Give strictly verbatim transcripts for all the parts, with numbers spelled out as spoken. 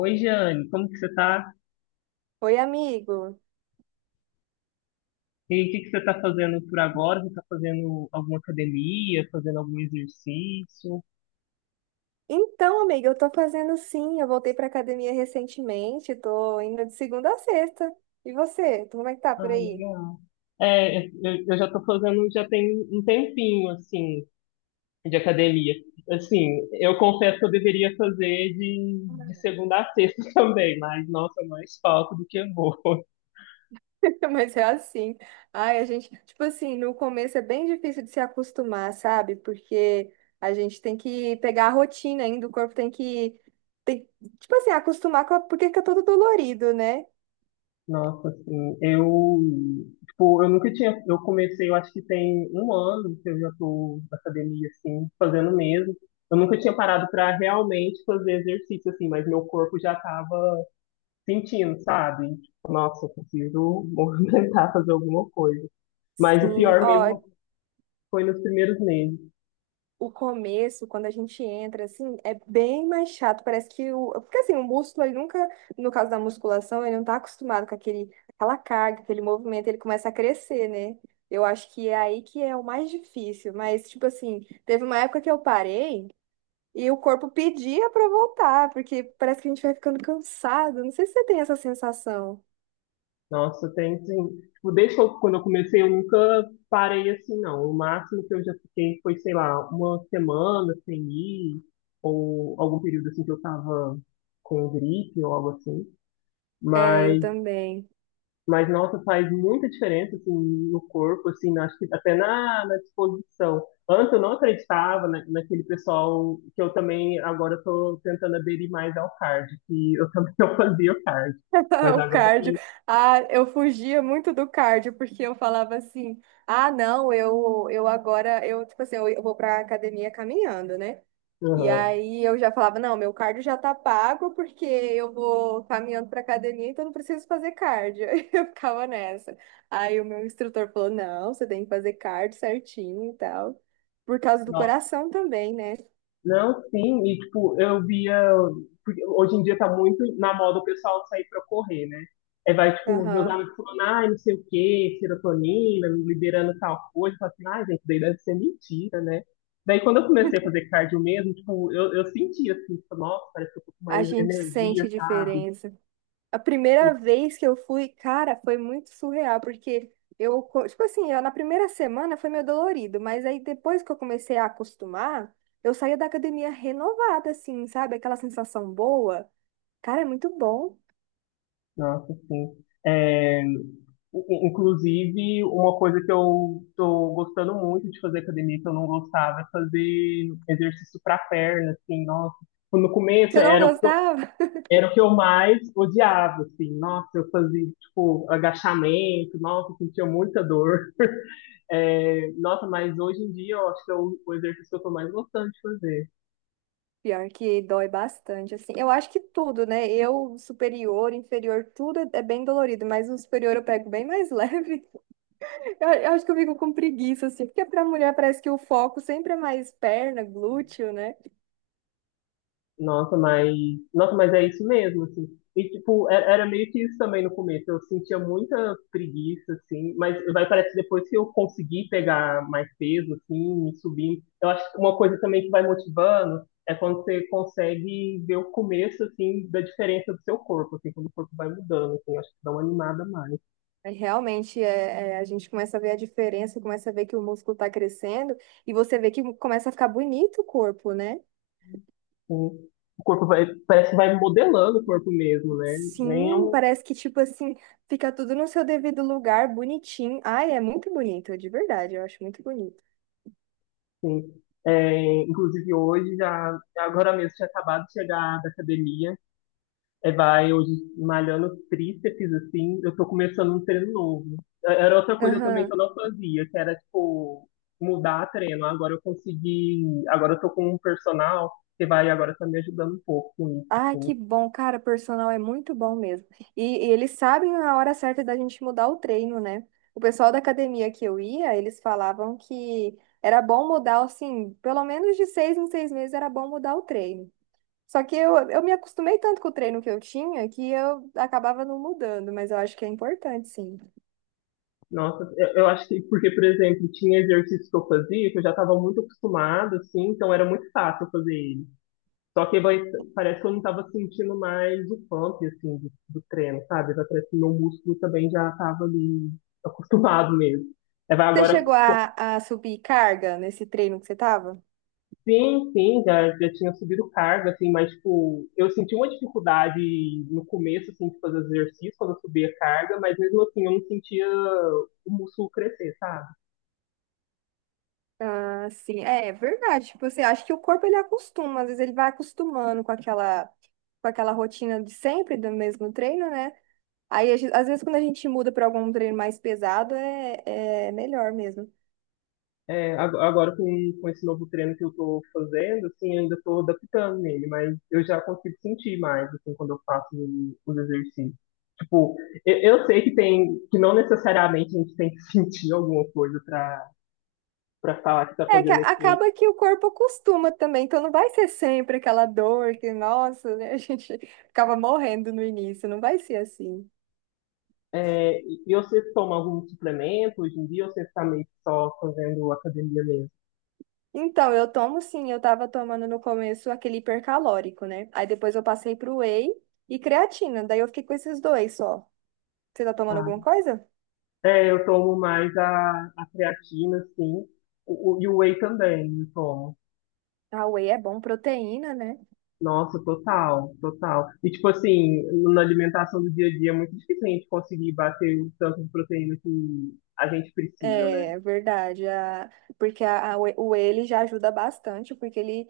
Oi, Jane, como que você tá? Oi, amigo. E o que que você tá fazendo por agora? Você tá fazendo alguma academia, fazendo algum exercício? Então, amiga, eu tô fazendo sim. Eu voltei pra academia recentemente, tô indo de segunda a sexta. E você? Tu- Como é que tá por Ah, aí? legal. É, eu, eu já tô fazendo, já tem um tempinho, assim, de academia. Assim, eu confesso que eu deveria fazer de, de segunda a sexta também, mas, nossa, é mais falta do que eu vou. Mas é assim. Ai, a gente, tipo assim, no começo é bem difícil de se acostumar, sabe? Porque a gente tem que pegar a rotina ainda, o corpo tem que, tem, tipo assim, acostumar com a, porque fica todo dolorido, né? Nossa, assim, eu, tipo, eu nunca tinha, eu comecei, eu acho que tem um ano que eu já tô na academia, assim, fazendo mesmo. Eu nunca tinha parado para realmente fazer exercício, assim, mas meu corpo já tava sentindo, sabe? Tipo, nossa, eu preciso movimentar, fazer alguma coisa. Mas o Sim, pior ó, mesmo foi nos primeiros meses. o começo, quando a gente entra, assim, é bem mais chato. Parece que o. Porque assim, o músculo, ele nunca, no caso da musculação, ele não tá acostumado com aquele, aquela carga, aquele movimento, ele começa a crescer, né? Eu acho que é aí que é o mais difícil. Mas, tipo assim, teve uma época que eu parei e o corpo pedia pra voltar, porque parece que a gente vai ficando cansado. Não sei se você tem essa sensação. Nossa, tem sim. Tipo, desde que eu- quando eu comecei, eu nunca parei assim, não. O máximo que eu já fiquei foi, sei lá, uma semana sem ir, ou algum período assim que eu tava com gripe ou algo assim. É, eu Mas, também. mas nossa, faz muita diferença assim, no corpo, assim, acho que até na, na disposição. Antes eu não acreditava na, naquele pessoal que eu também agora estou tentando aderir mais ao cardio, que eu também não fazia o cardio. Mas O agora eu cardio. tô- Ah, eu fugia muito do cardio, porque eu falava assim: ah, não, eu, eu agora, eu, tipo assim, eu, eu vou pra academia caminhando, né? E Aham. aí eu já falava: não, meu cardio já tá pago, porque eu vou caminhando pra academia, então não preciso fazer cardio. Eu ficava nessa. Aí o meu instrutor falou: não, você tem que fazer cardio certinho e tal, por causa do coração também, né? Não, sim, e tipo, eu via. Porque hoje em dia tá muito na moda o pessoal sair pra correr, né? Aí vai, tipo, os meus Aham. amigos falando, ai, não sei o quê, serotonina, liberando tal coisa. Eu falo assim, ai, gente, daí deve ser mentira, né? Daí quando eu comecei a fazer cardio mesmo, tipo, eu, eu senti assim, tipo, nossa, parece que eu tô com A mais gente energia, sente sabe? diferença. A primeira vez que eu fui, cara, foi muito surreal, porque eu, co- tipo assim, eu- na primeira semana foi meio dolorido, mas aí depois que eu comecei a acostumar, eu saía da academia renovada, assim, sabe? Aquela sensação boa. Cara, é muito bom. Nossa, sim. É, in- inclusive, uma coisa que eu tô gostando muito de fazer academia, que eu não gostava, é fazer exercício para perna, assim, nossa. No começo Você não era o que eu, gostava? era o que eu mais odiava, assim, nossa, eu fazia, tipo, agachamento, nossa, eu sentia muita dor. É, nossa, mas hoje em dia eu acho que é o, o exercício que eu tô mais gostando de fazer. Pior que dói bastante, assim. Eu acho que tudo, né? Eu, superior, inferior, tudo é é bem dolorido, mas o superior eu pego bem mais leve. Eu, eu acho que eu fico com preguiça, assim, porque pra mulher parece que o foco sempre é mais perna, glúteo, né? Nossa, mas, nossa, mas é isso mesmo, assim. E, tipo, era, era meio que isso também no começo. Eu sentia muita preguiça, assim, mas vai parece que depois que eu consegui pegar mais peso, assim, me subindo. Eu acho que uma coisa também que vai motivando é quando você consegue ver o começo, assim, da diferença do seu corpo, assim, quando o corpo vai mudando, assim, eu acho que dá uma animada a mais, assim. É, realmente, é, é, a gente começa a ver a diferença, começa a ver que o músculo está crescendo e você vê que começa a ficar bonito o corpo, né? O corpo vai, parece que vai modelando o corpo mesmo, né? Nem é Sim, um. parece que, tipo assim, fica tudo no seu devido lugar, bonitinho. Ai, é muito bonito, de verdade, eu acho muito bonito. Sim. É, inclusive hoje, já, agora mesmo, tinha acabado de chegar da academia, é, vai hoje malhando tríceps, assim, eu tô começando um treino novo. É, era outra coisa também que Aham. eu não fazia, que era, tipo, mudar treino. Agora eu consegui, agora eu tô com um personal que vai agora tá me ajudando um pouco com isso, Ai, que assim. bom, cara, personal é muito bom mesmo. E, e eles sabem a hora certa da gente mudar o treino, né? O pessoal da academia que eu ia, eles falavam que era bom mudar, assim, pelo menos de seis em seis meses era bom mudar o treino. Só que eu, eu me acostumei tanto com o treino que eu tinha que eu acabava não mudando, mas eu acho que é importante, sim. Nossa, eu, eu acho que, porque, por exemplo, tinha exercícios que eu fazia, que eu já estava muito acostumado, assim, então era muito fácil eu fazer. Só que vai, parece que eu não tava sentindo mais o pump, assim, do, do treino, sabe? Vai parece que meu músculo também já tava ali acostumado mesmo. Aí vai Você agora, chegou pô, a, a subir carga nesse treino que você tava? sim, sim, já, já tinha subido carga, assim, mas, tipo, eu senti uma dificuldade no começo, assim, de fazer os exercícios quando eu subia a carga, mas mesmo assim eu não sentia o músculo crescer, sabe? Ah, sim, é verdade. Tipo assim, acho que o corpo ele acostuma, às vezes ele vai acostumando com aquela, com aquela rotina de sempre, do mesmo treino, né? Aí, a gen- às vezes, quando a gente muda para algum treino mais pesado, é, é melhor mesmo. É, ag- agora com, com esse novo treino que eu tô fazendo, assim, eu ainda tô adaptando nele, mas eu já consigo sentir mais, assim, quando eu faço os exercícios. Tipo, eu, eu sei que tem, que não necessariamente a gente tem que sentir alguma coisa pra, pra falar que tá É que a- fazendo efeito. acaba que o corpo acostuma também, então não vai ser sempre aquela dor que, nossa, né, a gente ficava morrendo no início, não vai ser assim. É, e e você toma algum suplemento hoje em dia ou você está meio que só fazendo academia mesmo? Então, eu tomo sim, eu tava tomando no começo aquele hipercalórico, né? Aí depois eu passei pro whey e creatina, daí eu fiquei com esses dois só. Você tá tomando Ah, alguma coisa? é, eu tomo mais a, a creatina, sim, o, o- e o whey também, eu tomo. Ah, whey é bom, proteína, né? Nossa, total, total. E tipo assim, na alimentação do dia a dia é muito difícil a gente conseguir bater o tanto de proteína que a gente precisa, né? É verdade, a- porque a- a- o ele já ajuda bastante, porque ele,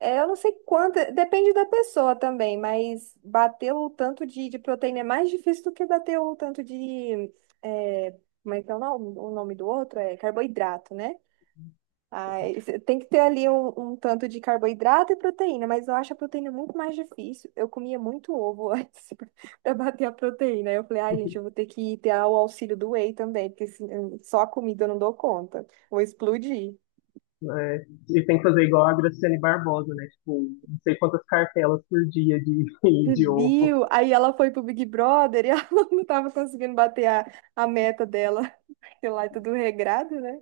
é, eu não sei quanto, depende da pessoa também, mas bater o tanto de, de proteína é mais difícil do que bater o tanto de, é, como é que é o nome, o nome do outro? É carboidrato, né? Ai, cê tem que ter ali um, um tanto de carboidrato e proteína, mas eu acho a proteína muito mais difícil. Eu comia muito ovo antes para bater a proteína. Aí eu falei, ai, gente, eu vou ter que ter o auxílio do whey também, porque se- hum, só a comida eu não dou conta. Vou explodir. É, e tem que fazer igual a Graciane Barbosa, né? Tipo, não sei quantas cartelas por dia de, Você de ovo. viu? Aí ela foi pro Big Brother e ela não tava conseguindo bater a, a meta dela, sei lá, é tudo regrado, né?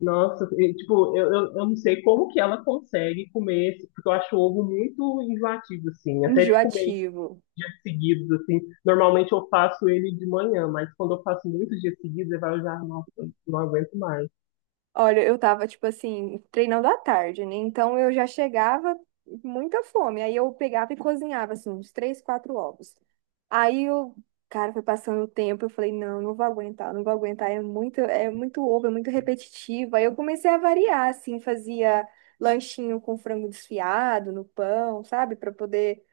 Nossa, e, tipo, eu, eu, eu não sei como que ela consegue comer esse, porque eu acho o ovo muito enjoativo, assim, até de comer Enjoativo. dias seguidos, assim. Normalmente eu faço ele de manhã, mas quando eu faço muitos dias seguidos, eu falo já, nossa, não aguento mais. Olha, eu tava, tipo assim, treinando à tarde, né? Então eu já chegava com muita fome. Aí eu pegava e cozinhava, assim, uns três, quatro ovos. Aí o cara foi passando o tempo, eu falei, não, não vou aguentar, não vou aguentar, é muito, é muito ovo, é muito repetitivo. Aí eu comecei a variar, assim, fazia lanchinho com frango desfiado no pão, sabe? Pra poder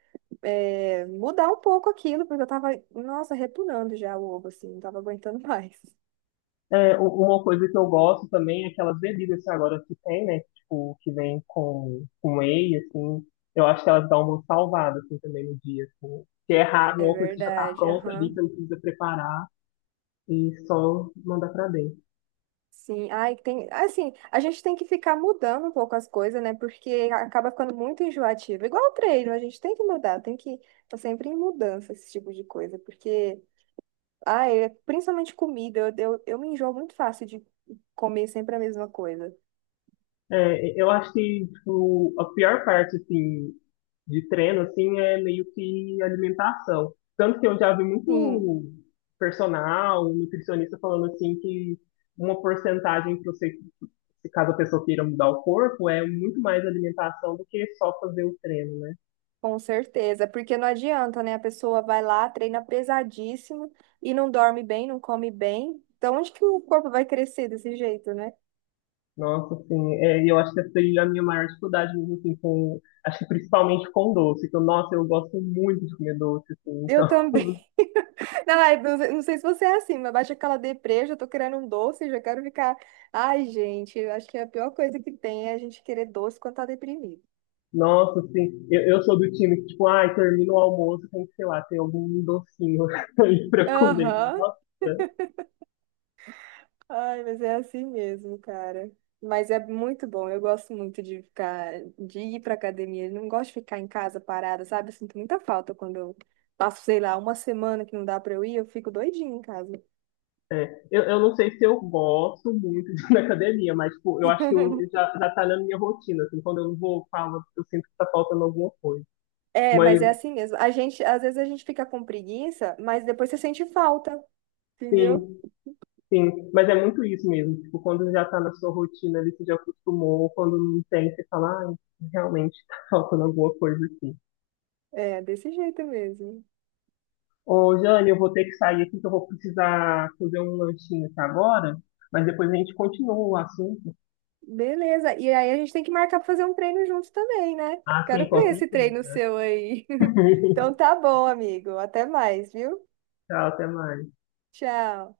é, mudar um pouco aquilo, porque eu tava, nossa, repunando já o ovo, assim, não tava aguentando mais. É, u- uma coisa que eu gosto também é aquelas bebidas que agora que tem, né, tipo, que vem com, com whey, assim, eu acho que elas dão uma salvada, assim, também no dia, assim. Que é raro, é É uma coisa que já tá verdade, pronta ali, que aham. não precisa preparar e só mandar pra dentro. Sim, ai, tem, assim, a gente tem que ficar mudando um pouco as coisas, né? Porque acaba ficando muito enjoativo. Igual o treino, a gente tem que mudar, tem que tá sempre em mudança esse tipo de coisa, porque ai, é, principalmente comida, eu, eu, eu me enjoo muito fácil de comer sempre a mesma coisa. É, eu acho que tipo, a pior parte assim, de treino assim, é meio que alimentação. Tanto que eu já vi Sim, muito personal, nutricionista falando assim que uma porcentagem para você, se caso a pessoa queira mudar o corpo, é muito mais alimentação do que só fazer o treino, né? com certeza, porque não adianta, né? A pessoa vai lá, treina pesadíssimo e não dorme bem, não come bem. Então, onde que o corpo vai crescer desse jeito, né? Nossa, assim, é, eu acho que essa foi a minha maior dificuldade mesmo, assim, com, acho que principalmente com doce, que eu, nossa, eu gosto muito de comer doce, assim, Eu então também. Não, é- não sei não sei se você é assim, mas baixa aquela deprê, já tô querendo um doce, já quero ficar. Ai, gente, eu acho que a pior coisa que tem é a gente querer doce quando tá deprimido. Nossa, sim. Eu, eu sou do time que, tipo, ai, termina o almoço, tem que, sei lá, ter algum docinho aí pra comer. Aham. Nossa. Ai, mas é assim mesmo, cara. Mas é muito bom. Eu gosto muito de ficar, de ir pra academia. Eu não gosto de ficar em casa parada, sabe? Eu sinto muita falta quando eu passo, sei lá, uma semana que não dá pra eu ir, eu fico doidinha em casa. É. Eu, eu não sei se eu gosto muito de ir na academia, mas, tipo, eu acho que eu, já, já tá na minha rotina, assim, quando eu não vou, falo, eu sinto que tá faltando alguma coisa. É, Mas, mas é assim mesmo. A gente, às vezes a gente fica com preguiça, mas depois você sente falta, entendeu? sim, sim. Mas é muito isso mesmo, tipo, quando já tá na sua rotina, ali, você já acostumou, quando não tem, você fala, ai, realmente tá faltando alguma coisa aqui. É, desse jeito mesmo. Ô, Jane, eu vou ter que sair aqui que eu vou precisar fazer um lanchinho aqui agora, mas depois a gente continua o assunto. Beleza. E aí a gente tem que marcar pra fazer um treino junto também, né? Ah, sim, Quero com ver esse treino certeza. seu aí. Então tá bom, amigo. Até mais, viu? Tchau, até mais. Tchau.